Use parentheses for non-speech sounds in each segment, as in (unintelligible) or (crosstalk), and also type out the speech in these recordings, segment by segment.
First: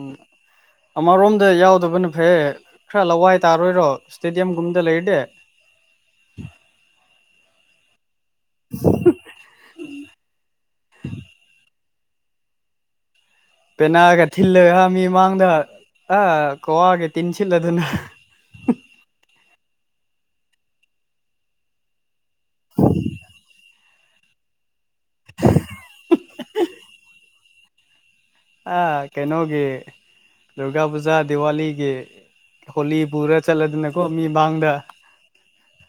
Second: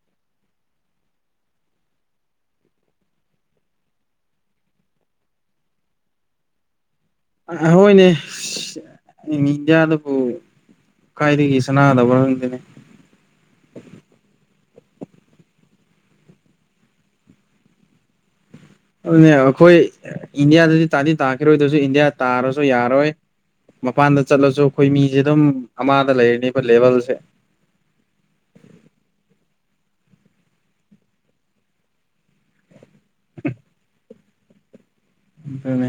ꯎꯝ ꯑꯃꯔꯣꯝꯗ ꯌꯥꯎꯗꯕꯅ ꯐꯩꯌꯦ ꯈ꯭ꯔ ꯂꯋꯥꯏ ꯇꯥꯔꯣꯏꯔꯣ ꯁ꯭ꯇꯦꯗꯤꯌꯝꯒꯨꯝꯗ ꯂꯩꯔꯗꯤ (inaudible) ꯑ ꯍꯣꯢꯅꯦ ꯁꯤ ꯏꯟꯗ꯭ꯌꯥꯗꯕꯨ ꯀꯥꯏꯗꯒꯤ ꯀꯅꯅ ꯇꯧꯕ꯭ꯔ ꯈꯪꯗꯦꯅꯦ ꯄꯦꯅꯥꯒ ꯊꯤꯜꯂꯍꯥ ꯃꯤꯃꯥꯡꯗ ꯑ ꯀ꯭ꯋꯥꯒ ꯇꯤꯟꯁꯤꯠꯂꯣꯗꯅ ꯑꯗꯨꯅꯦ ꯑꯩꯈꯣꯏ ꯑ ꯏꯟꯗꯤꯌꯥꯗꯗꯤ ꯇꯥꯗꯤ ꯇꯥꯈꯤꯔꯣꯏ ꯑꯗꯨꯁꯨ ꯏꯟꯗꯤꯌꯥ ꯇꯥꯔꯁꯨ ꯌꯥꯔꯣꯏ ꯃꯄꯥꯟꯗ ꯆꯠꯂꯁꯨ ꯑꯩꯈꯣꯏ ꯃꯤꯁꯦ ꯑꯗꯨꯝ ꯑꯃꯗ ꯂꯩꯔꯅꯤꯕ ꯂꯦꯕꯦꯜꯁꯦ ꯑꯥ ꯀꯩꯅꯣꯒꯤ ꯗꯨꯔꯒꯥ ꯄꯨꯖꯥ ꯗꯤꯋꯥꯂꯤꯒꯤ ꯍꯣꯂꯤ ꯄꯨꯔ ꯆꯠꯂꯗꯅꯀꯣ ꯃꯤ ꯃꯥꯡꯗ ꯑꯗꯨꯅꯦ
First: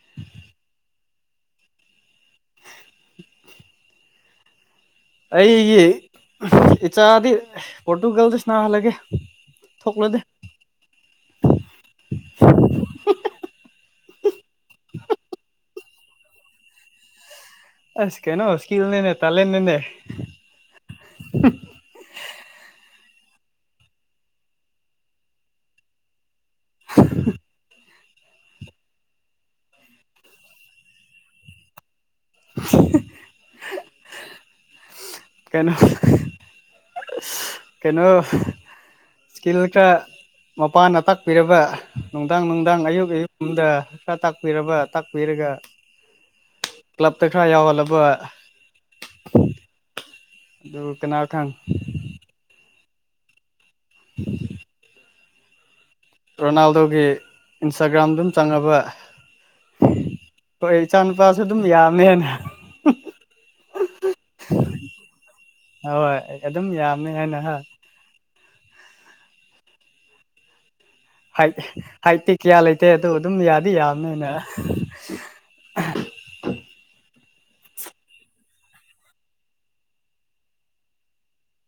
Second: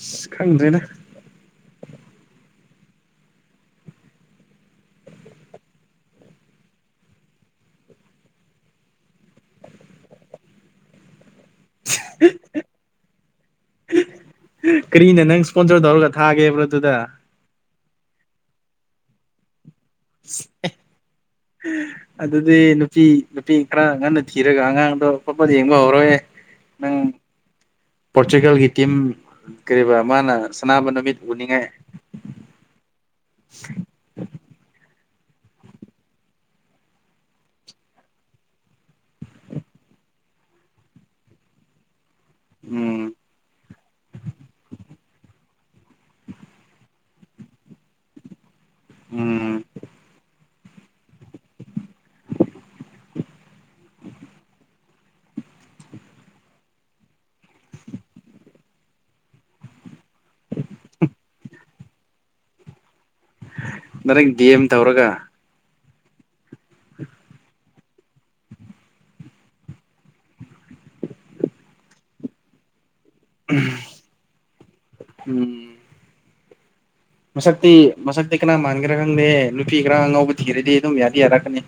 ꯏꯁ ꯈꯪꯗ꯭ꯔꯦꯗ ꯑꯩꯒꯤ ꯏꯆꯥꯗꯤ ꯄꯣꯔꯇꯨꯒꯜꯗ ꯁꯅꯥꯍꯜꯂꯒꯦ ꯊꯣꯛꯂꯗꯦ (unintelligible) ꯀꯔꯤꯅ ꯅꯪ ꯁ꯭ꯄꯣꯟꯁꯔ ꯇꯧꯔꯒ ꯊꯥꯒꯦꯕ꯭ꯔ ꯗꯨꯗ ꯑꯁ ꯀꯩꯅꯣ ꯁ꯭ꯀꯤꯜ ꯅꯤꯅ ꯇꯂꯦꯟ ꯅꯦꯅꯦ (unintelligible) ꯑꯗꯨꯗꯤ ꯅꯨ ꯅꯄꯤ ꯅꯨꯄꯤ ꯈ꯭ꯔ ꯉꯟꯅ ꯊꯤꯔꯒ ꯑꯉꯥꯡꯗꯣ ꯄꯠꯄꯠ ꯌꯦꯡꯕ ꯍꯧꯔꯦ (unintelligible) ꯄꯣꯔꯇꯨꯒꯜꯒꯤ ꯇꯤꯝ ꯀꯔꯤꯕ ꯁꯥꯟꯅꯕ ꯅꯨꯃꯤꯠ ꯎꯅꯤꯡꯉꯥꯏ (unintelligible) ꯀꯩꯅꯣ (unintelligible) ꯀꯩꯅꯣ ꯏꯁꯀꯤꯜ ꯈꯔ ꯃꯄꯥꯥꯅ ꯇꯥꯛꯄꯤꯔꯕ ꯅꯨꯡꯗꯥꯡ ꯅꯨꯡꯗꯥꯡ ꯎꯝ ꯑꯌꯨꯛ ꯑꯌꯨꯛꯒꯨꯝꯗ ꯈꯔ ꯇꯥꯛꯄꯤꯔꯕ ꯇꯥꯛꯄꯤꯔꯒ ꯀ꯭ꯂꯕꯇ ꯈꯔ ꯌꯥꯎꯍꯜꯂꯕ ꯎꯝ ꯑꯗꯨ ꯀꯅꯥ ꯈꯪ (unintelligible) ꯔꯣꯅꯥꯜꯗꯣꯒꯤ ꯏꯟꯁꯇꯥꯒ꯭ꯔꯥꯝꯗꯨꯝ ꯆꯪꯉꯕ ꯍꯣꯏ ꯏꯆꯥ ꯅꯨꯨꯄꯥꯁꯨ ꯑꯗꯨꯝ ꯌꯥꯝꯅꯦꯅ ꯗꯥꯏꯔꯦꯛ ꯗꯤ ꯑꯦꯝ ꯇꯧꯔꯒ ꯍꯣꯏ ꯍꯣꯏ ꯑꯩ ꯑꯗꯨꯝ ꯌꯥꯝꯃꯦ ꯍꯥꯏꯅ ꯍꯥꯏ ꯍꯥꯏ ꯇꯤ ꯀꯌꯥ ꯂꯩ ꯇꯦ ꯑꯗꯨ ꯑꯗꯨꯝ ꯌꯥꯗꯤ ꯌꯥꯝꯅꯤꯅ ꯎꯝ ꯃꯁꯛꯇꯤ ꯃꯁꯛꯇꯤ ꯀꯅꯥ ꯃꯥꯟꯒꯦꯔꯥ ꯈꯪꯗꯦ ꯅꯨꯄꯤ ꯈꯔ ꯑꯉꯥꯎꯕ ꯊꯤꯔꯗꯤ ꯑꯗꯨꯝ ꯌꯥꯗꯤ ꯌꯥꯔꯛꯀꯅꯤ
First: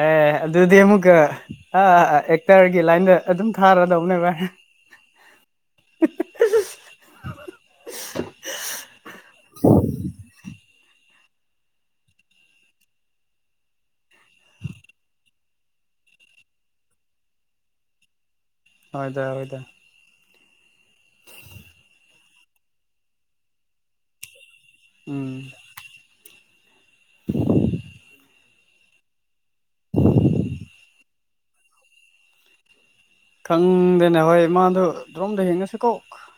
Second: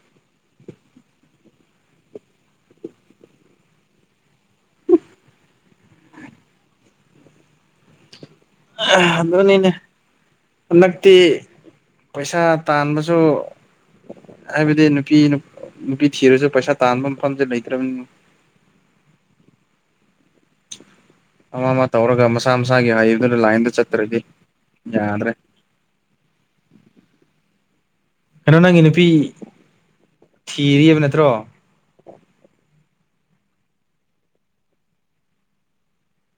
ꯑꯦ ꯑꯗꯨꯗꯤ ꯑꯃꯨꯛꯀ ꯑ ꯑꯦꯛꯇꯔꯒꯤ ꯂꯥꯏꯟꯗ ꯑꯗꯨꯝ ꯊꯥꯔꯗꯧꯅꯦ ꯚꯥꯏ (unintelligible) (unintelligible) ꯑꯗꯨꯅꯤꯅꯦ ꯍꯟꯗꯛꯇꯤ ꯄꯩꯁꯥ ꯇꯥꯟꯕꯁꯨ ꯍꯥꯏꯕꯗꯤ ꯅꯨꯄꯤ ꯅꯨꯄꯤ ꯊꯤꯔꯁꯨ ꯄꯩꯁꯥ ꯇꯥꯟꯕ ꯃꯐꯝꯁꯦ ꯂꯩꯇ꯭ꯔꯕꯅꯤꯅ ꯍꯣꯏꯗ ꯍꯣꯏꯗ ꯑꯃ ꯑꯃ ꯇꯧꯔꯒ ꯃꯁꯥ ꯃꯁꯥꯒꯤ ꯍꯥꯏꯕꯗꯨꯅ ꯂꯥꯏꯟꯗ ꯆꯠꯇ꯭ꯔꯗꯤ ꯌꯥꯗ꯭ꯔꯦ ꯎꯝ ꯀꯩꯅꯣ ꯅꯪꯒꯤ ꯅꯨꯄꯤ ꯊꯤꯔꯤꯑꯕ ꯅꯠꯇ꯭ꯔꯣ ꯈꯪꯗꯦꯅꯦ ꯍꯣꯏ ꯃꯥꯗꯣ ꯑꯣꯝꯗ ꯍꯦꯡꯉꯁꯤ ꯀꯣ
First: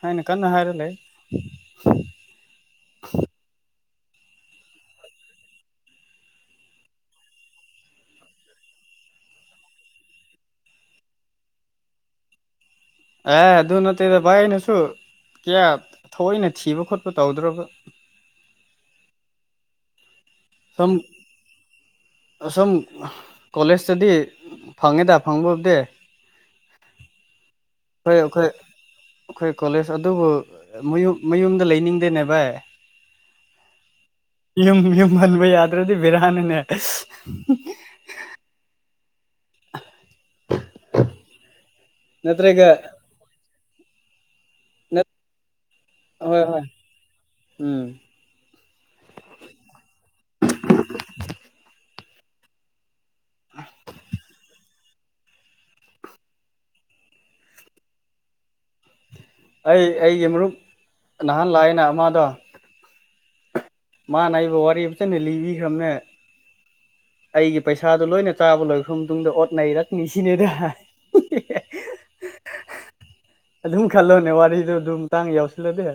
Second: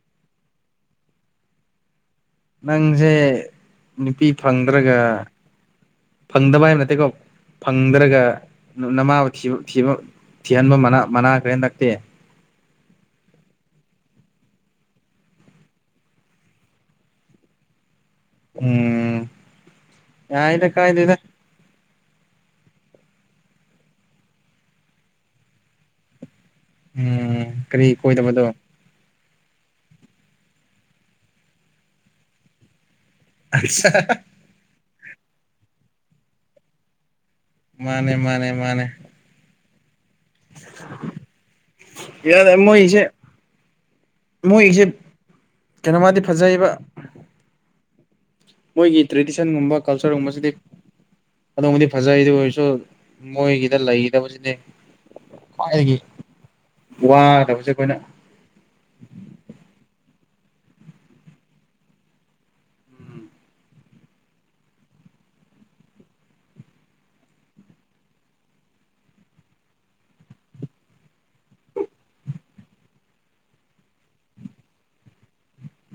ꯍꯥꯏꯅ ꯀꯟꯅ ꯍꯥꯏꯔꯒ ꯂꯩ ꯅꯪꯁꯦ ꯅꯨꯄꯤ ꯐꯪꯗ꯭ꯔꯒ ꯐꯪꯗꯕ ꯍꯥꯏꯕ ꯅꯠꯇꯦꯀꯣ ꯐꯪꯗ꯭ꯔꯒ ꯅꯃꯥꯕꯨ ꯊꯤꯕ ꯊꯤꯕ ꯊꯤꯍꯟꯕ ꯃꯅꯥ ꯃꯥꯟꯅꯈꯔꯦ ꯍꯟꯗꯛꯇꯤ (inaudible) ꯑꯦ ꯑꯗꯨ ꯅꯠꯇꯦꯗ ꯚꯥꯏ ꯑꯩꯅꯁꯨꯨ ꯀꯌꯥ ꯊꯑꯣꯏꯅ ꯊꯤꯕ ꯈꯣꯠꯄ ꯇꯧꯗ꯭ꯔꯣꯕ ꯎꯝ ꯌꯥꯏꯗ ꯁꯨꯝ ꯀꯥꯏꯗꯦꯗ ꯑꯁꯨꯝ ꯀꯣꯂꯦꯖꯇꯗꯤ ꯐꯪꯉꯦꯗ ꯐꯪꯕꯕꯨꯗꯤ ꯎꯝ ꯀꯔꯤ ꯀꯣꯏꯗꯕꯗꯣ ꯑꯩꯈꯣꯏ ꯑꯩꯈꯣꯏ ꯀꯣꯂꯦꯖ ꯑꯗꯨꯕꯨ ꯃꯌꯨꯝ ꯃꯌꯨꯝꯗ ꯂꯩꯅꯤꯡꯗꯦꯅꯦ ꯚꯥꯏ ꯑꯁ (unintelligible) ꯌꯨꯝ ꯌꯨꯝ ꯍꯟꯕ ꯌꯥꯗ꯭ꯔꯗꯤ ꯕꯤꯔꯥꯅꯦꯅꯦ ꯃꯥꯅꯦ ꯃꯥꯅꯦ ꯃꯥꯅꯦ ꯌꯥꯗꯦ ꯅꯠꯇ꯭ꯔꯒ ꯃꯣꯏꯒꯤꯁꯦ ꯃꯣꯏꯒꯤꯁꯦ ꯀꯩꯅꯣꯃꯗꯤ ꯍꯣꯏ ꯍꯣꯏ ꯐꯖꯩꯕ ꯎꯝ ꯃꯣꯏꯒꯤ ꯇ꯭ꯔꯦꯗꯤꯁꯟꯒꯨꯝꯕ ꯀꯜꯆꯔꯒꯨꯝꯕꯁꯤꯗꯤ ꯑꯗꯣꯝꯕꯨꯗꯤ ꯐꯖꯩ ꯑꯗꯨ ꯑꯣꯏꯔꯁꯨ ꯃꯣꯏꯒꯤꯗ ꯂꯩꯒꯗꯕ ꯖꯤꯅꯦ ꯈ꯭ꯋꯥꯏꯒꯤ ꯋꯥꯗꯕꯖꯦ ꯑꯈꯣꯏꯅ ꯑꯩ ꯑꯩꯒꯤ ꯃꯔꯨꯞ ꯅꯍꯥꯟ ꯂꯥꯛꯑꯦꯅ ꯑꯃꯥꯗꯣ ꯎꯝ ꯃꯥꯅ ꯑꯩꯕꯨ ꯋꯥꯔꯤ ꯐꯖꯅ ꯂꯤꯕꯤꯈ꯭ꯔꯕꯅꯦ ꯑꯩꯒꯤ ꯄꯩꯁꯥꯗꯣ ꯂꯣꯏꯅ ꯆꯥꯕ ꯂꯣꯏꯈ꯭ꯔ ꯃꯇꯨꯡꯗ ꯑꯣꯠ ꯅꯩꯔꯛꯅꯤ ꯁꯤꯅꯦꯗ (unintelligible) ꯑꯗꯨꯝ ꯈꯜꯂꯣꯅꯦ ꯋꯥꯔꯤꯗꯣ ꯑꯗꯨꯝ ꯇꯥꯡ ꯌꯥꯎꯁꯤꯜꯂꯗꯤ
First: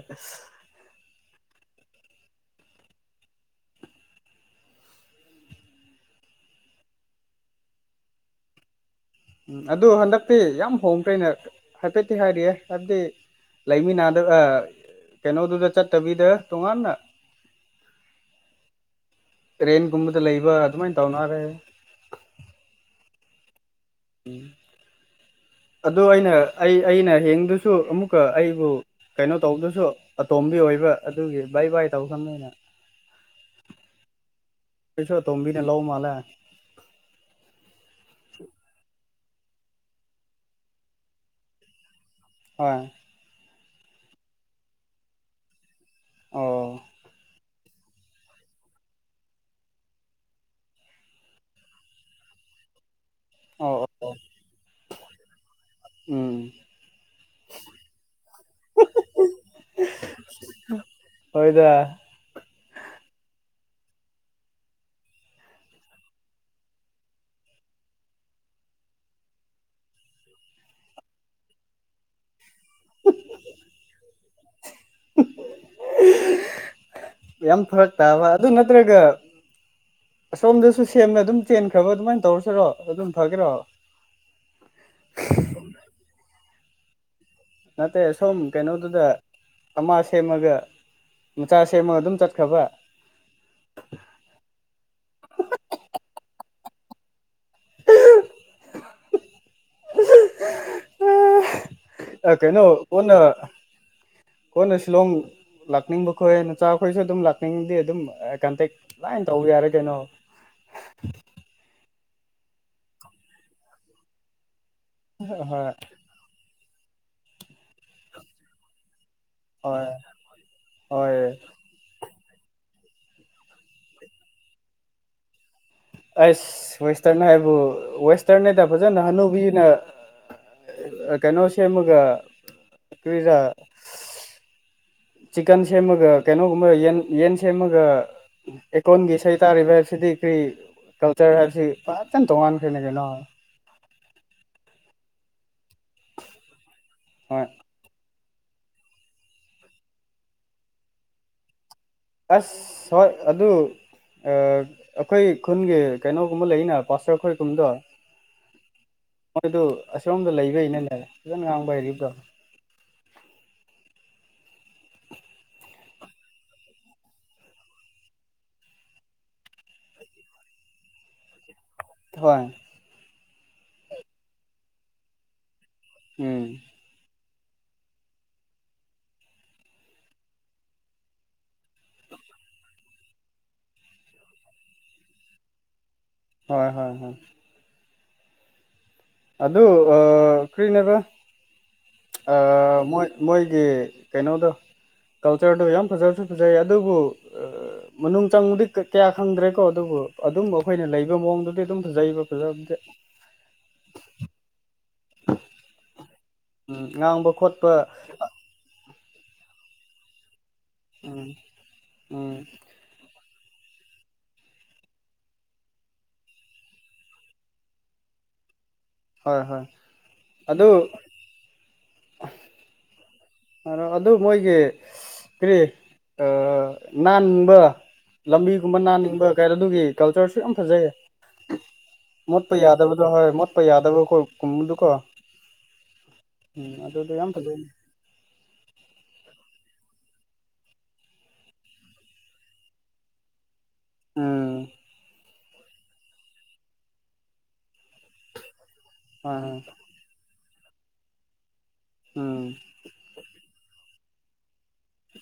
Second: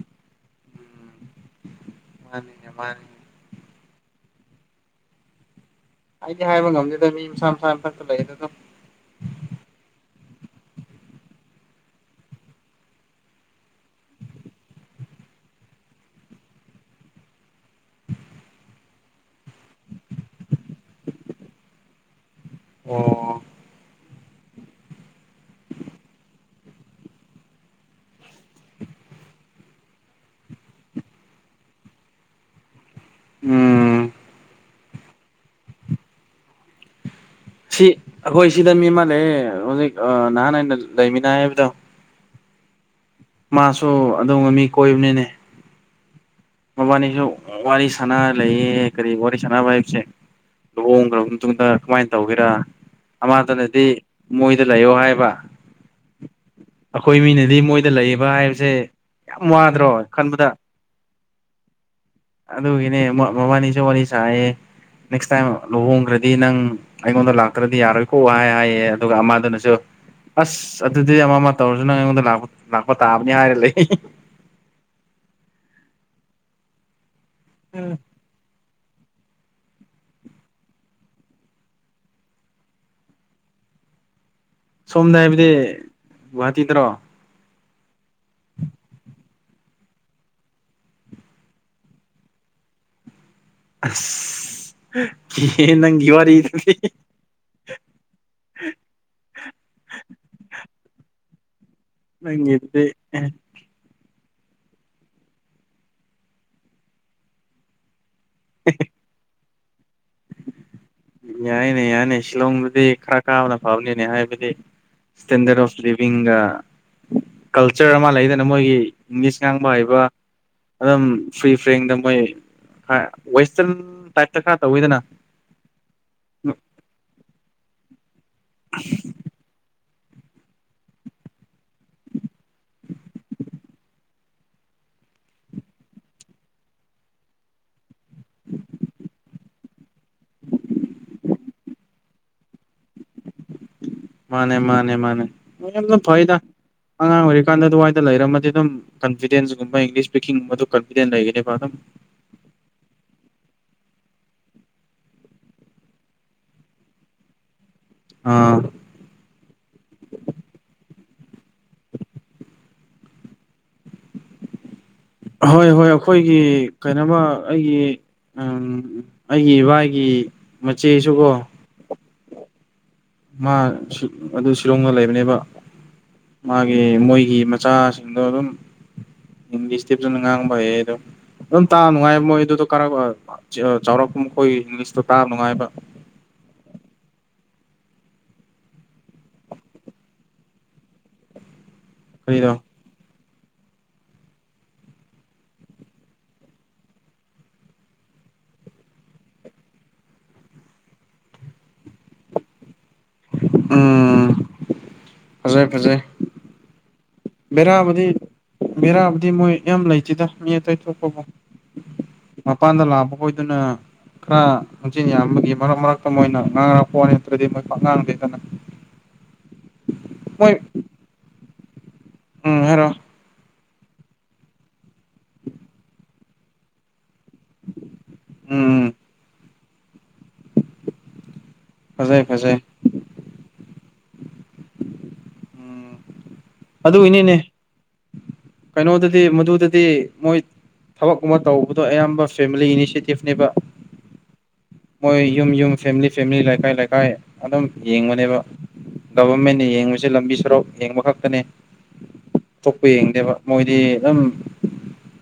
ꯃꯥꯟꯅꯤꯅꯦ ꯃꯥꯟꯅꯤꯅꯦ ꯑꯩꯗꯤ ꯍꯥꯏꯕ ꯉꯝꯗꯦꯗ ꯃꯤ ꯃꯁꯥ ꯃꯁꯥ ꯑꯃꯊꯛꯇ ꯂꯩ ꯑꯗꯨꯗꯣ ꯎꯝ ꯑꯗꯨ ꯍꯟꯗꯛꯇꯤ ꯌꯥꯝ ꯍꯣꯡꯈꯔꯦꯅꯦ ꯍꯥꯏꯐꯦꯠꯇꯤ ꯍꯥꯏꯔꯤꯌꯦ ꯍꯥꯏꯕꯗꯤ ꯂꯩꯃꯤꯟꯅ ꯑꯗꯨꯒ ꯀꯩꯅꯣꯗꯨꯗ ꯆꯠꯇꯕꯤꯗ ꯇꯣꯉꯥꯟꯅ ꯇ꯭ꯔꯦꯟꯒꯨꯝꯕꯗ ꯂꯩꯕ ꯑꯗꯨꯃꯥꯏꯅ ꯇꯧꯒ꯭ꯔꯦ ꯑꯣ ꯑꯗꯨ ꯑꯩꯅ ꯑꯩ ꯑꯩꯅ ꯍꯦꯟꯗꯁꯨ ꯑꯃꯨꯛꯀ ꯑꯩꯕꯨ ꯀꯩꯅꯣ ꯇꯧꯕꯗꯨꯁꯨ ꯑꯇꯣꯝꯕꯤ ꯑꯣꯏ ꯑꯣꯏꯕ ꯑꯗꯨꯒꯤ ꯕꯥꯏ ꯕꯥꯏ ꯇꯧ ꯈ꯭ꯔꯕꯅꯦ ꯑꯩꯅ ꯎꯝ ꯄꯩꯁꯥ ꯑꯇꯣꯝꯕꯤꯅ ꯂꯧꯕ ꯃꯥꯂꯦ ꯁꯤ ꯑꯩꯈꯣꯏ ꯁꯤꯗ ꯃꯤ ꯑꯃ ꯂꯩꯌꯦ ꯍꯧꯖꯤꯛ ꯅꯍꯥꯟ ꯑꯩꯅ ꯂꯩꯃꯤꯟꯅꯩ ꯍꯥꯏꯕꯗꯣ ꯍꯣꯏ ꯃꯥꯁꯨ ꯑꯗꯨꯝꯕ ꯃꯤ ꯀꯣꯏꯕꯅꯤꯅꯦ ꯑꯣ ꯃꯕꯥꯅꯤꯁꯨ ꯋꯥꯔꯤ ꯁꯟꯅꯔꯥ ꯂꯩꯌꯦ ꯀꯔꯤ ꯋꯥꯔꯤ ꯁꯟꯅꯕ ꯍꯥꯏꯁꯦ ꯂꯨꯍꯣꯡꯈ꯭ꯒꯔꯕ ꯃꯇꯨꯡꯗ ꯀꯃꯥꯏꯅ ꯇꯧꯒꯦꯔꯥ ꯑꯣ ꯑꯃꯗꯨꯅꯗꯤ ꯑꯣ ꯃꯣꯏꯗ ꯂꯩꯌꯣ ꯍꯥꯏꯕ ꯎꯝ ꯑꯩꯈꯣꯏ ꯃꯤꯅꯗꯤ ꯃꯣꯏꯗ ꯂꯩꯌꯦꯕ ꯍꯥꯏꯕꯁꯦ ꯌꯥꯝ ꯋꯥꯗ꯭ꯔꯣ ꯈꯟꯕꯗ ꯍꯣꯏꯗ ꯑꯗꯨꯒꯤꯅꯦ ꯃꯕꯥꯅꯤꯁꯨ ꯋꯥꯔꯤ ꯁꯥꯏꯌꯦ ꯅꯦꯛꯁ ꯇꯥꯏꯝ ꯂꯨꯍꯣꯡꯈ꯭ꯔꯗꯤ ꯅꯪ ꯑꯩꯉꯣꯟꯗ ꯂꯥꯛꯇ꯭ꯔꯗꯤ ꯌꯥꯔꯣꯏꯀꯣꯑꯣ ꯍꯥꯏ ꯍꯥꯏꯌꯦ ꯑꯗꯨꯒ ꯑꯃꯗꯨꯅꯁꯨ ꯑꯁ ꯑꯗꯨꯗꯤ ꯑꯃ ꯑꯃ ꯇꯧꯔꯁꯨ ꯅꯪ ꯑꯩꯉꯣꯟꯗ ꯂꯥꯛꯄ ꯂꯛꯄ ꯇꯥꯕꯅꯤ ꯍꯥꯏꯔ ꯂꯩ ꯍꯤ ꯍꯤ ꯌꯥꯝ ꯐꯔꯛ ꯇꯥꯕ ꯑꯗꯨ ꯅꯠꯇ꯭ꯔꯒ (inaudible) ꯑꯁꯣꯝꯗꯁꯨ ꯁꯦꯝꯅ ꯑꯗꯨꯝ ꯆꯦꯟꯈ꯭ꯔꯕ ꯑꯗꯨꯃꯥꯏꯅ ꯇꯧꯔꯁꯤꯔꯣ ꯑꯗꯨꯝ ꯐꯒꯦꯔꯣ ꯁꯣꯝꯗ ꯍꯥꯏꯕꯗꯤ ꯒꯨꯍꯥꯇꯤꯗꯔꯣ ꯅꯠꯇꯦ ꯁꯣꯝ ꯀꯩꯅꯣꯗꯨꯗ ꯑꯃ ꯁꯦꯝꯃꯒ ꯃꯆꯥ ꯁꯦꯝꯃꯒ ꯑꯗꯨꯝ ꯆꯠꯈ꯭ꯔꯕ ꯑꯁ ꯀꯤꯌꯦ ꯅꯪꯒꯤ ꯋꯥꯔꯤꯗꯨꯗꯤ (unintelligible) ꯑꯥ ꯀꯩꯅꯣ ꯅꯪꯒꯤꯗꯨꯗꯤ ꯀꯣꯟꯅ ꯀꯣꯟꯅ ꯁꯤꯂꯣꯡ ꯂꯥꯛꯅꯤꯡꯕ ꯈꯣꯏ ꯅꯆꯥꯈꯣꯏꯁꯨ ꯑꯗꯨꯝ ꯂꯥꯛꯅꯤꯡꯕꯗꯤ ꯑꯗꯨꯝ ꯀꯟꯇꯦꯛ ꯂꯥꯏꯅ ꯇꯧꯕ ꯌꯥꯔꯦ ꯀꯩꯅꯣ ꯌꯥꯏꯅꯦ ꯌꯥꯢꯅꯦ ꯁꯤꯂꯣꯡꯗꯨꯗꯤ ꯈꯔ ꯀꯥꯕꯅ ꯐꯕꯅꯤꯅꯦ ꯍꯥꯏꯕꯗꯤ ꯏꯁꯇꯦꯟꯗꯔꯠ ꯍꯣꯏ ꯑꯣꯐ ꯂꯤꯕꯤꯡꯒ ꯀꯜꯆꯔ ꯑꯃ ꯂꯩꯗꯅ ꯃꯣꯏꯒꯤ ꯏꯪꯂꯤꯁ ꯉꯥꯡꯕ ꯍꯣꯏ ꯍꯩꯕ ꯑꯗꯨꯝ ꯍꯣꯏ ꯐ꯭ꯔꯤ ꯐꯦꯡꯗ ꯃꯣꯏ ꯋꯦꯁꯇꯔꯤꯟ ꯇꯥꯞꯇ ꯈꯔ ꯇꯧꯋꯤꯗꯅ ꯑꯁ ꯋꯦꯁꯇꯔꯟ ꯍꯥꯏꯕꯨ ꯋꯦꯁꯇꯔꯟꯗ ꯐꯖꯅ ꯍꯅꯨꯕꯤꯅ ꯀꯩꯅꯣ ꯁꯦꯝꯃꯒ ꯀꯔꯤꯔ ꯆꯤꯛꯟ ꯁꯦꯃꯒ ꯀꯩꯅꯣꯒꯨꯝꯕ ꯌꯦꯟ ꯌꯦꯟ ꯁꯦꯝꯃꯒ ꯑꯩꯀꯣꯟꯒꯤ ꯏꯁꯩ ꯇꯥꯔꯤꯕ ꯍꯥꯏꯕꯁꯤꯗꯤ ꯀꯔꯤ ꯀꯜꯆꯔ ꯍꯥꯏꯕꯁꯤ ꯄꯐꯖꯅ ꯇꯣꯉꯥꯟ ꯈ꯭ꯔꯦ ꯅꯦ ꯀꯩꯅꯣ ꯃꯥꯅꯦ ꯃꯥꯅꯦ ꯃꯥꯅꯦ ꯂꯣꯢꯅ ꯐꯩꯗ ꯑꯉꯥꯡ ꯍꯣꯏ ꯑꯣꯏꯔꯤꯀꯥꯟꯗ ꯑꯗꯨꯋꯥꯏꯗ ꯂꯩꯔꯝ ꯑꯗꯨꯝ ꯀꯟꯐꯤꯗꯦꯟꯁꯀꯨꯝꯕ ꯏꯪꯂꯤꯁ ꯏꯁꯄꯤꯛꯀꯤꯡꯒꯨꯝꯕꯗ ꯀꯟꯐꯤꯗꯦꯟ ꯂꯩꯒꯅꯦꯕ ꯑꯗꯨꯝ ꯑꯁ ꯍꯣꯏ ꯑꯗꯨ ꯑꯩꯈꯣꯏ ꯈꯨꯟꯒꯤ ꯀꯩꯅꯣꯒꯨꯝꯕ ꯂꯩꯅ ꯄꯥꯁꯇꯔ ꯈꯣꯏꯒꯨꯝꯕꯗꯣ ꯑꯥ ꯃꯣꯏꯗꯨ ꯑꯁꯣꯝꯗ ꯂꯩꯕꯩꯅꯤꯅꯦ ꯐꯖꯅ ꯉꯥꯡꯕ ꯍꯔꯤꯗꯣ ꯍꯣꯏ ꯍꯣꯏ ꯑꯩꯈꯣꯏꯒꯤ ꯀꯩꯅꯣꯃ ꯑꯩꯒꯤ ꯎꯝ ꯑꯩꯒꯤ ꯏꯕꯥꯏꯒꯤ ꯃꯆꯦꯁꯨꯀꯣ ꯊꯣꯏ ꯃꯥ ꯑꯗꯨ ꯁꯤꯂꯣꯡꯗ ꯂꯩꯕꯅꯦꯕ ꯎꯝ ꯃꯥꯒꯤ ꯃꯣꯏ ꯒꯤ ꯃꯆꯥꯁꯤꯡꯗꯣ ꯑꯗꯨꯝ ꯏꯪꯂꯤꯁꯇꯤ ꯐꯖꯅ ꯉꯥꯡꯕ ꯍꯩꯌꯦ ꯑꯗꯣ ꯑꯗꯨꯝ ꯇꯥꯕ ꯅꯨꯡꯉꯥꯏꯕ ꯃꯣꯏ ꯑꯗꯨꯗꯣ ꯆꯥꯎꯔꯛꯄ ꯃꯈꯣꯏ ꯏꯪꯂꯤꯁꯇꯣ ꯇꯥꯕ ꯅꯨꯡꯉꯥꯏꯕ ꯍꯣꯏ ꯍꯣꯏ ꯍꯣꯏ ꯑꯗꯨ ꯀꯔꯤꯅꯦꯕ ꯀꯔꯤꯗꯣ ꯑꯥ ꯃꯣꯏ ꯃꯣꯏꯒꯤ ꯀꯩꯅꯣꯗꯣ ꯀꯜꯆꯔꯗꯣ ꯌꯥꯝ ꯐꯖꯕꯁꯨ ꯐꯖꯩ ꯑꯗꯨꯕꯨ ꯃꯅꯨꯡ ꯆꯪꯕꯗꯤ ꯀꯌꯥ ꯈꯪꯗ꯭ꯔꯦꯀꯣ ꯑꯗꯨꯕꯨ ꯑꯗꯨꯝꯕ ꯑꯩꯈꯣꯏꯅ ꯂꯩꯕ ꯃꯑꯣꯡꯗꯨꯗꯤ ꯑꯗꯨꯝ ꯐꯖꯩꯕ ꯐꯖꯕꯗꯤ ꯎꯝ ꯐꯖꯩ ꯐꯖꯩ ꯎꯝ ꯉꯥꯡꯕ ꯈꯣꯠꯄ ꯕꯦꯔꯥꯕꯨꯗꯤ ꯕꯦꯔꯥꯕꯨꯗꯤ ꯃꯣꯏ ꯌꯥꯝ ꯂꯩꯇꯦꯗ ꯃꯤ ꯑꯇꯩ ꯊꯣꯛꯄꯕꯨ ꯎꯝ ꯎꯝ ꯃꯄꯥꯟꯗ ꯂꯥꯛꯕ ꯈꯣꯏꯗꯨꯅ ꯈꯔ ꯍꯪꯖꯤꯟ ꯌꯥꯝꯕꯒꯤ ꯃꯔꯛ ꯃꯔꯛꯇ ꯃꯣꯏꯅ ꯉꯥꯡꯉꯔꯛꯄꯅꯦ ꯅꯠꯇ꯭ꯔꯗꯤ ꯃꯣꯏ ꯄꯥꯛ ꯉꯥꯡꯗꯦꯗꯅ ꯍꯣꯏ ꯍꯣꯏ ꯃꯣꯏ ꯑꯗꯨ ꯎꯝ ꯍꯥꯏꯔꯣ ꯍꯥꯏꯔꯣ ꯑꯗꯨ ꯃꯣꯏꯒꯤ ꯀꯔꯤ ꯑꯥ ꯅꯥꯟꯕ ꯂꯝꯕꯤꯒꯨꯝꯕ ꯎꯝ ꯅꯥꯟꯅꯤꯡꯕ ꯀꯩꯔꯣ ꯑꯗꯨꯒꯤ ꯀꯜꯆꯔꯁꯨ ꯌꯥꯝ ꯐꯖꯩꯌꯦ ꯐꯖꯩ ꯃꯣꯠꯄ ꯐꯖꯩ ꯌꯥꯗꯕꯗꯣ ꯍꯣꯏ ꯃꯣꯠꯄ ꯌꯥꯗꯕ ꯀꯣ ꯀꯨꯝꯃꯨꯗꯨꯀꯣ ꯎꯝ ꯎꯝ ꯑꯗꯨꯗꯣ ꯌꯥꯝ ꯑꯗꯨꯒꯤꯅꯤꯅꯦ ꯐꯖꯩꯅꯦ ꯀꯩꯅꯣꯗꯗꯤ ꯃꯗꯨꯗꯗꯤ ꯃꯣꯏ ꯊꯕꯛꯀꯨꯝꯕ ꯇꯧꯕꯗꯣ ꯑꯌꯥꯝꯕ ꯐꯦꯃꯤꯂꯤ ꯏꯅꯤꯁꯦꯇꯤꯞꯅꯦꯕ ꯎꯝ ꯃꯣꯏ ꯌꯨꯝ ꯌꯨꯝ ꯐꯦꯃꯤꯂꯤ ꯐꯦꯃꯤꯂꯤ ꯂꯩꯀꯥꯏ ꯂꯩꯀꯥꯏ ꯑꯗꯨꯝ ꯌꯦꯡꯕꯅꯦꯕ ꯍꯣꯏ ꯍꯣꯏ ꯒꯕꯔꯃꯦꯟꯅ ꯌꯦꯡꯕꯁꯦ ꯂꯝꯕꯤ ꯁꯔꯣꯛ ꯌꯦꯡꯕ ꯈꯛꯇꯅꯦ ꯎꯝ ꯊꯣꯛꯄ ꯌꯦꯡꯗꯦꯕ ꯃꯣꯏꯗꯤ ꯑꯗꯨꯝ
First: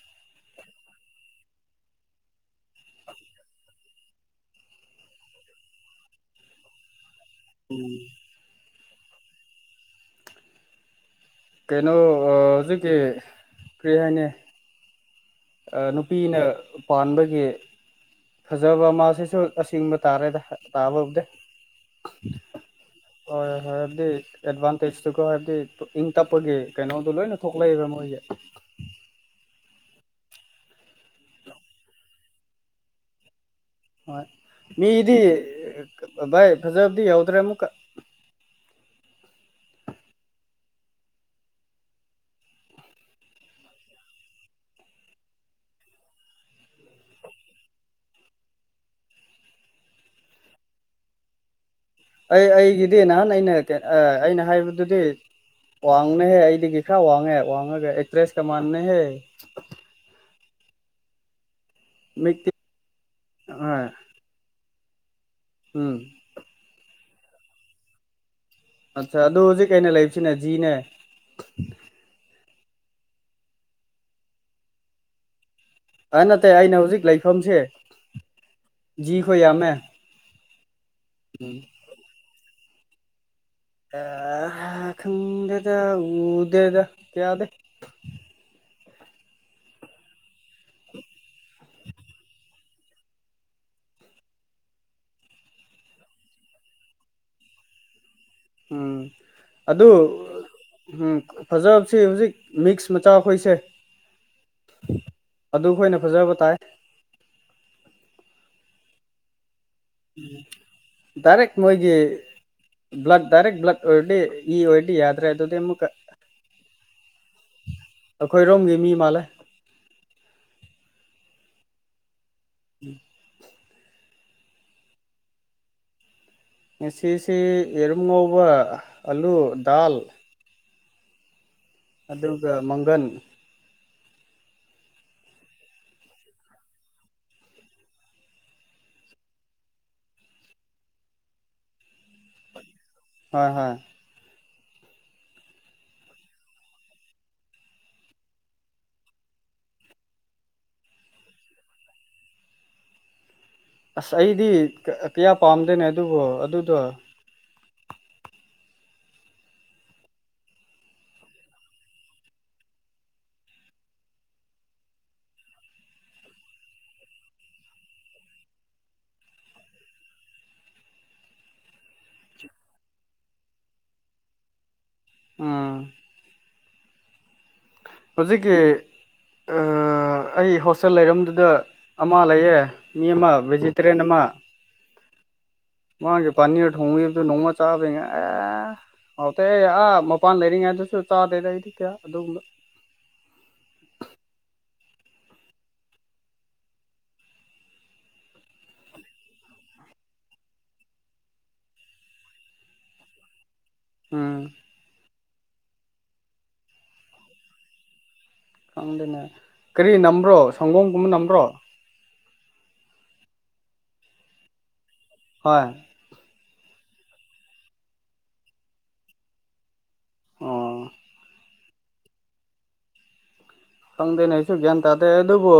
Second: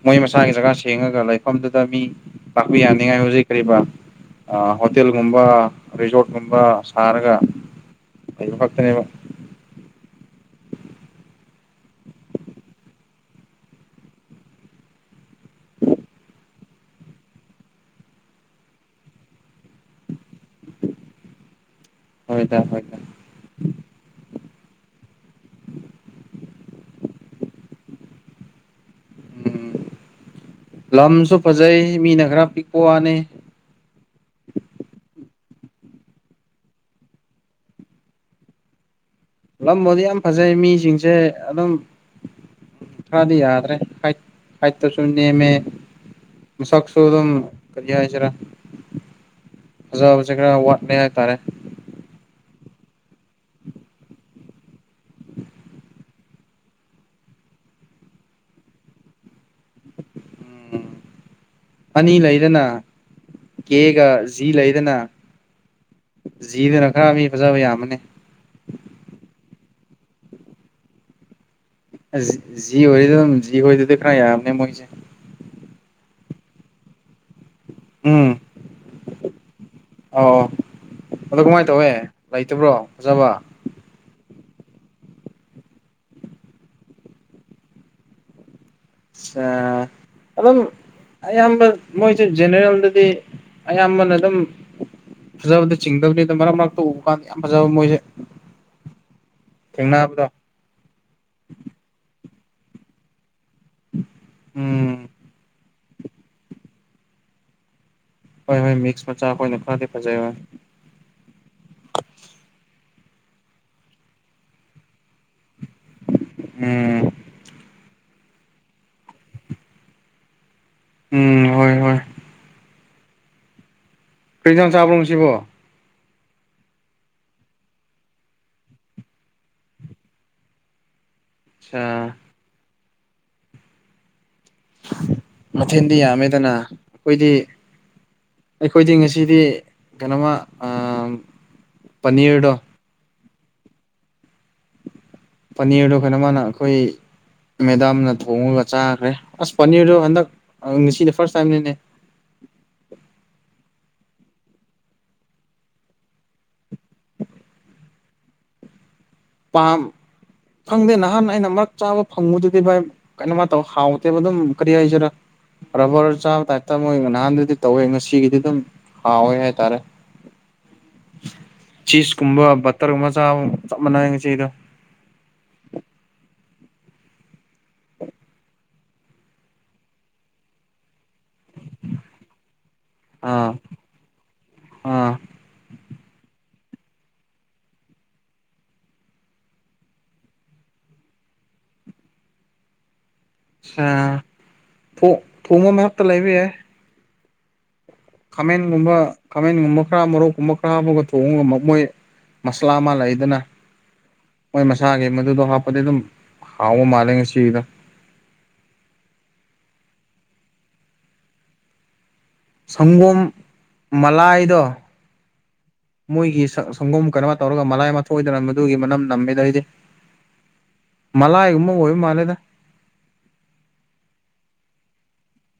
ꯃꯣꯏ ꯃꯁꯥꯒꯤ ꯖꯒꯥ ꯁꯦꯡꯉꯒ ꯂꯩꯐꯝꯗꯨꯗ ꯃꯤ ꯂꯥꯛꯄ ꯌꯥꯅꯤꯡꯉꯥꯏ ꯍꯧꯖꯤꯛ ꯀꯔꯤꯕ ꯑꯥ ꯍꯣꯇꯦꯜꯒꯨꯝꯕ ꯔꯤꯖꯣꯔꯠꯀꯨꯝꯕ ꯁꯥꯔꯒ ꯎꯝ ꯀꯩ ꯍꯥꯏꯕ ꯀꯩꯅꯣ ꯍꯧꯖꯤꯛꯀꯤ ꯀꯔꯤ ꯍꯥꯏꯅꯤ ꯅꯨꯄꯤꯅ ꯄꯥꯟꯕꯒꯤ ꯐꯖꯕ ꯃꯥꯁꯤꯁꯨ ꯑꯁꯦꯡꯕ ꯇꯥꯔꯦꯗ ꯇꯥꯕꯕꯨꯗꯤ ꯍꯣꯏꯗ ꯍꯣꯏꯗ ꯍꯣꯏ ꯍꯣꯏ ꯗꯠ ꯑꯦꯗꯚꯥꯟꯇꯦꯖꯇꯨꯀꯣ ꯍꯥꯏꯕꯗꯤ ꯏꯪ ꯇꯞꯄꯒꯤ ꯀꯩꯅꯣꯗꯣ ꯂꯣꯏꯅ ꯊꯣꯛꯂꯛꯏꯕ ꯃꯣꯏꯒꯤ ꯎꯝ ꯂꯝꯁꯨ ꯐꯖꯩ ꯃꯤꯅ ꯈꯔ ꯄꯤꯛꯄ ꯋꯥꯅꯦ ꯍꯣꯏ ꯃꯤꯗꯤ ꯚꯥꯏ ꯐꯖꯕꯗꯤ ꯌꯥꯎꯗ꯭ꯔꯦ ꯑꯃꯨꯛꯀ ꯂꯝꯕꯨꯗꯤ ꯌꯥꯝ ꯐꯖꯩ ꯃꯤꯁꯤꯡꯁꯦ ꯑꯗꯨꯝ ꯈꯔꯗꯤ ꯌꯥꯗ꯭ꯔꯦ ꯍꯥꯏꯠ ꯍꯥꯏꯠꯇꯁꯨꯨ ꯅꯦꯝꯃꯦ ꯃꯁꯛ ꯑꯗꯨꯝ ꯀꯔꯤ ꯍꯥꯏꯁꯤꯔ ꯐꯖꯕꯁꯦ ꯈꯔ ꯋꯥꯠꯂꯦ ꯍꯥꯏꯇꯥꯔꯦ ꯑꯩ ꯑꯩꯒꯤꯗꯤ ꯅꯍꯥꯟ ꯑꯩꯅ ꯑꯩꯅ ꯍꯥꯏꯕꯗꯨꯗꯤ ꯋꯥꯡꯅꯍꯦ ꯑꯩꯗꯒꯤ ꯈꯔ ꯋꯥꯡꯉꯦ ꯋꯥꯡꯉꯒ ꯑꯦꯇ꯭ꯔꯦꯁꯀ ꯃꯥꯟꯕꯅꯦꯍꯦ ꯎꯝ ꯑꯅꯤ ꯃꯤꯛꯇꯤ ꯂꯩꯗꯅ ꯍꯣꯏ ꯀꯦꯒ ꯖꯤ ꯂꯩꯗꯅ ꯎꯝ ꯖꯤꯗꯅ ꯈ꯭ꯔ ꯃꯤ ꯐꯖꯕ ꯌꯥꯝꯕꯅꯦ ꯑꯠꯆꯥ ꯑꯗꯨ ꯍꯧꯖꯤꯛ ꯀꯩꯅ ꯂꯩꯕꯁꯤꯅ ꯖꯤꯅꯦ ꯖꯤ ꯑꯣꯏꯔꯤꯗꯨꯝ ꯖꯤ ꯍꯣꯏꯗꯨꯗꯤ ꯈꯔ ꯌꯥꯝꯕꯅꯦ ꯃꯣꯏꯁꯦ ꯑꯥ ꯅꯠꯇꯦ ꯑꯩꯅ ꯍꯧꯖꯤꯛ ꯂꯩꯐꯝꯁꯦ ꯎꯝ ꯖꯤꯈꯣꯏ ꯌꯥꯝꯃꯦ ꯑꯧ ꯑꯗꯣ ꯀꯃꯥꯏꯅ ꯇꯧꯋꯦ ꯂꯩꯇꯕ꯭ꯔꯣ ꯐꯖꯕ ꯑꯥ ꯑꯥ ꯈꯪꯗꯦꯗ ꯎꯗꯦꯗ ꯀꯌꯥꯗꯤ ꯁꯥ ꯑꯗꯨꯝ ꯑꯌꯥꯝꯕ ꯃꯣꯏꯁꯦ ꯖꯦꯅꯦꯔꯦꯜ ꯑꯗꯨꯗꯤ ꯑꯌꯥꯝꯕꯅ ꯑꯗꯨꯝ ꯐꯖꯕꯗꯤ ꯆꯤꯡꯗꯕꯅꯤꯗ ꯃꯔꯛ ꯃꯔꯛꯇ ꯎꯕ ꯀꯥꯟꯗ ꯌꯥꯝ ꯐꯖꯕ ꯃꯣꯏꯁꯦ ꯎꯝ ꯑꯗꯨ ꯊꯦꯡꯅꯕꯗꯣ ꯎꯝ ꯐꯖꯕꯁꯤ ꯍꯧꯖꯤꯛ ꯃꯤꯛꯁ ꯃꯆꯥ ꯑꯩꯈꯣꯏꯁꯦ ꯎꯝ ꯑꯗꯨ ꯑꯩꯈꯣꯏꯅ ꯐꯖꯕ ꯇꯥꯏ ꯍꯣꯏ ꯍꯣꯏ ꯃꯤꯛꯁ ꯃꯆꯥ ꯈꯣꯏꯅ ꯎꯝ ꯗꯥꯏꯔꯦꯛ ꯃꯣꯏꯒꯤ ꯕ꯭ꯂꯗ ꯗꯥꯏꯔꯦꯛꯠ ꯕ꯭ꯂꯗ ꯑꯣꯏꯔꯗꯤ ꯏ ꯑꯣꯏꯔꯗꯤ ꯌꯥꯗ꯭ꯔꯦ ꯑꯗꯨꯗꯤ ꯑꯃꯨꯛ ꯎꯝ ꯑꯈꯣꯏꯔꯣꯝꯒꯤ ꯃꯤ ꯃꯥꯜꯂꯦ ꯎꯝ ꯍꯣꯏ ꯍꯣꯏ ꯎꯝ ꯀꯩ ꯏꯟꯖꯥꯡ ꯆꯥꯕ꯭ꯔꯣ ꯉꯁꯤꯕꯣ ꯉꯁꯤꯁꯤ ꯌꯦꯔꯨꯝ ꯉꯧꯕ ꯑꯂꯨ ꯗꯥꯜ ꯑꯠꯆꯥ ꯑꯗꯨꯗ ꯃꯪꯒꯟ ꯃꯊꯦꯟꯗꯤ ꯌꯥꯝꯃꯦꯗꯅ ꯑꯈꯣꯏꯗꯤ ꯑꯩꯈꯣꯏꯗꯤ ꯉꯁꯤꯗꯤ ꯀꯩꯅꯣꯃ ꯄꯅꯤꯔꯗꯣ ꯍꯣꯏ ꯍꯣꯏ ꯄꯅꯤꯔꯗꯣ ꯀꯩꯅꯣ ꯃꯥꯅ ꯑꯈꯣꯏ ꯃꯦꯗꯥꯝꯅ ꯊꯣꯡꯉꯒ ꯆꯥꯈ꯭ꯔꯦ ꯑꯁ ꯄꯅꯤꯔꯗꯨ ꯍꯟꯗꯛ ꯉꯁꯤꯗꯤ ꯐꯔꯁ ꯇꯥꯏꯝꯅꯤꯅꯦ (unintelligible) ꯑꯁ ꯑꯩꯗꯤ ꯀꯌꯥ ꯄꯥꯝꯗꯦꯅꯦ ꯑꯗꯨꯕꯣ ꯑꯗꯨꯗꯣ ꯄꯥꯝ ꯈꯪꯗꯦ ꯅꯍꯥꯟ ꯑꯩꯅ ꯃꯛ ꯆꯥꯕ ꯐꯪꯕꯗꯨꯗꯤ ꯚꯥꯏ ꯀꯩꯅꯣꯃ ꯇꯧ ꯍꯥꯎꯇꯦꯕ ꯑꯗꯨꯝ ꯀꯔꯤ ꯍꯥꯏꯁꯤꯔ ꯔꯕꯔ ꯆꯥꯕ ꯇꯥꯏꯞꯇ ꯃꯣꯏ ꯅꯍꯥꯟꯗꯤ ꯇꯧꯋꯦ ꯉꯁꯤꯒꯤꯗꯤ ꯑꯗꯨꯝ ꯍꯥꯎꯋꯦ ꯍꯥꯢ ꯇꯔꯦ ꯆꯤꯁꯀꯨꯝꯕ ꯕꯇꯔꯒꯨꯝꯕ ꯆꯥꯕ ꯆꯞ ꯃꯥꯟꯅꯩ ꯉꯁꯤꯒꯤꯗꯣ ꯑꯨꯝ ꯍꯧꯖꯤꯛꯀꯤ ꯑ ꯑꯩ ꯍꯣꯁꯇꯦꯜ ꯂꯩꯔꯝ ꯗ ꯑꯃ ꯂꯩꯌꯦ ꯃꯤ ꯑꯃ ꯑꯥ ꯚꯦꯖꯤꯇꯦꯔꯦꯟ ꯑꯃ ꯑꯥ ꯃꯥꯒꯤ ꯄꯥꯅꯤꯔ ꯊꯣꯡꯕꯒꯤꯗꯨ ꯅꯣꯡꯃ ꯆꯥꯕꯗꯩꯅꯦ ꯑꯦ ꯍꯥꯎꯇꯦ ꯑꯥ ꯃꯄꯥꯟ ꯂꯩꯔꯤꯉꯩꯗꯁꯨ ꯆꯥꯗꯦꯗ ꯑꯩꯗꯤ ꯀꯌꯥ ꯑꯗꯨꯒꯨꯝꯕ ꯑꯝ ꯊꯣꯛ ꯊꯣꯡꯉꯝꯃꯦ ꯃꯛꯇ ꯂꯩꯕ ꯌꯥꯏ ꯈꯥꯃꯦꯟꯒꯨꯝꯕ ꯈꯥꯃꯦꯟꯒꯨꯝꯕ ꯈꯔ ꯃꯣꯔꯣꯛꯀꯨꯝꯕ ꯈꯔ ꯑꯃꯒ ꯊꯣꯡꯉꯒ ꯃ ꯃꯣꯏ ꯃꯁꯂꯥ ꯑꯃ ꯂꯩꯗꯅꯥ ꯎꯝ ꯃꯣꯏ ꯃꯁꯥꯒꯤ ꯃꯗꯨꯗꯣ ꯍꯥꯞꯄꯗꯤ ꯑꯗꯨꯝ ꯍꯥꯎꯕ ꯃꯥꯜꯂꯦ ꯉꯁꯤꯒꯤꯗꯣ ꯈꯪꯗꯦꯅꯦ ꯀꯔꯤ ꯅꯝꯕ꯭ꯔꯣ ꯁꯪꯒꯣꯝꯒꯨꯝꯕ ꯅꯝꯕ꯭ꯔꯣ ꯁꯪꯒꯣꯝ ꯃꯂꯥꯏꯗꯣ ꯍꯣꯏ ꯃꯣꯏꯒꯤ ꯁꯪꯒꯣꯝ ꯀꯩꯅꯣꯃ ꯇꯧꯔꯒ ꯃꯂꯥꯏ ꯑꯃ ꯊꯣꯛꯢꯗꯅ ꯃꯗꯨꯒꯤ ꯃꯅꯝ ꯅꯝꯃꯤꯗ ꯑꯩꯗꯤ ꯑꯣ ꯃꯂꯥꯏ ꯒꯨꯝꯕ ꯑꯣꯏ ꯃꯥꯂꯦꯗ ꯈꯪꯗꯦꯅꯦ ꯑꯩꯁꯨ ꯒ꯭ꯌꯥꯟ ꯇꯥꯗꯦ ꯑꯗꯨꯕꯨ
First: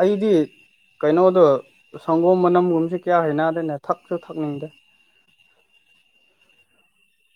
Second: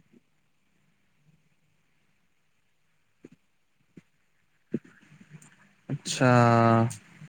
ꯑꯩꯗꯤ ꯀꯩꯅꯣꯗꯣ ꯁꯪꯒꯣꯝ ꯃꯅꯝꯒꯨꯝꯁꯤ ꯀꯌꯥ ꯍꯩꯅꯗꯦꯅꯦ ꯊꯛ ꯑꯠꯁꯥ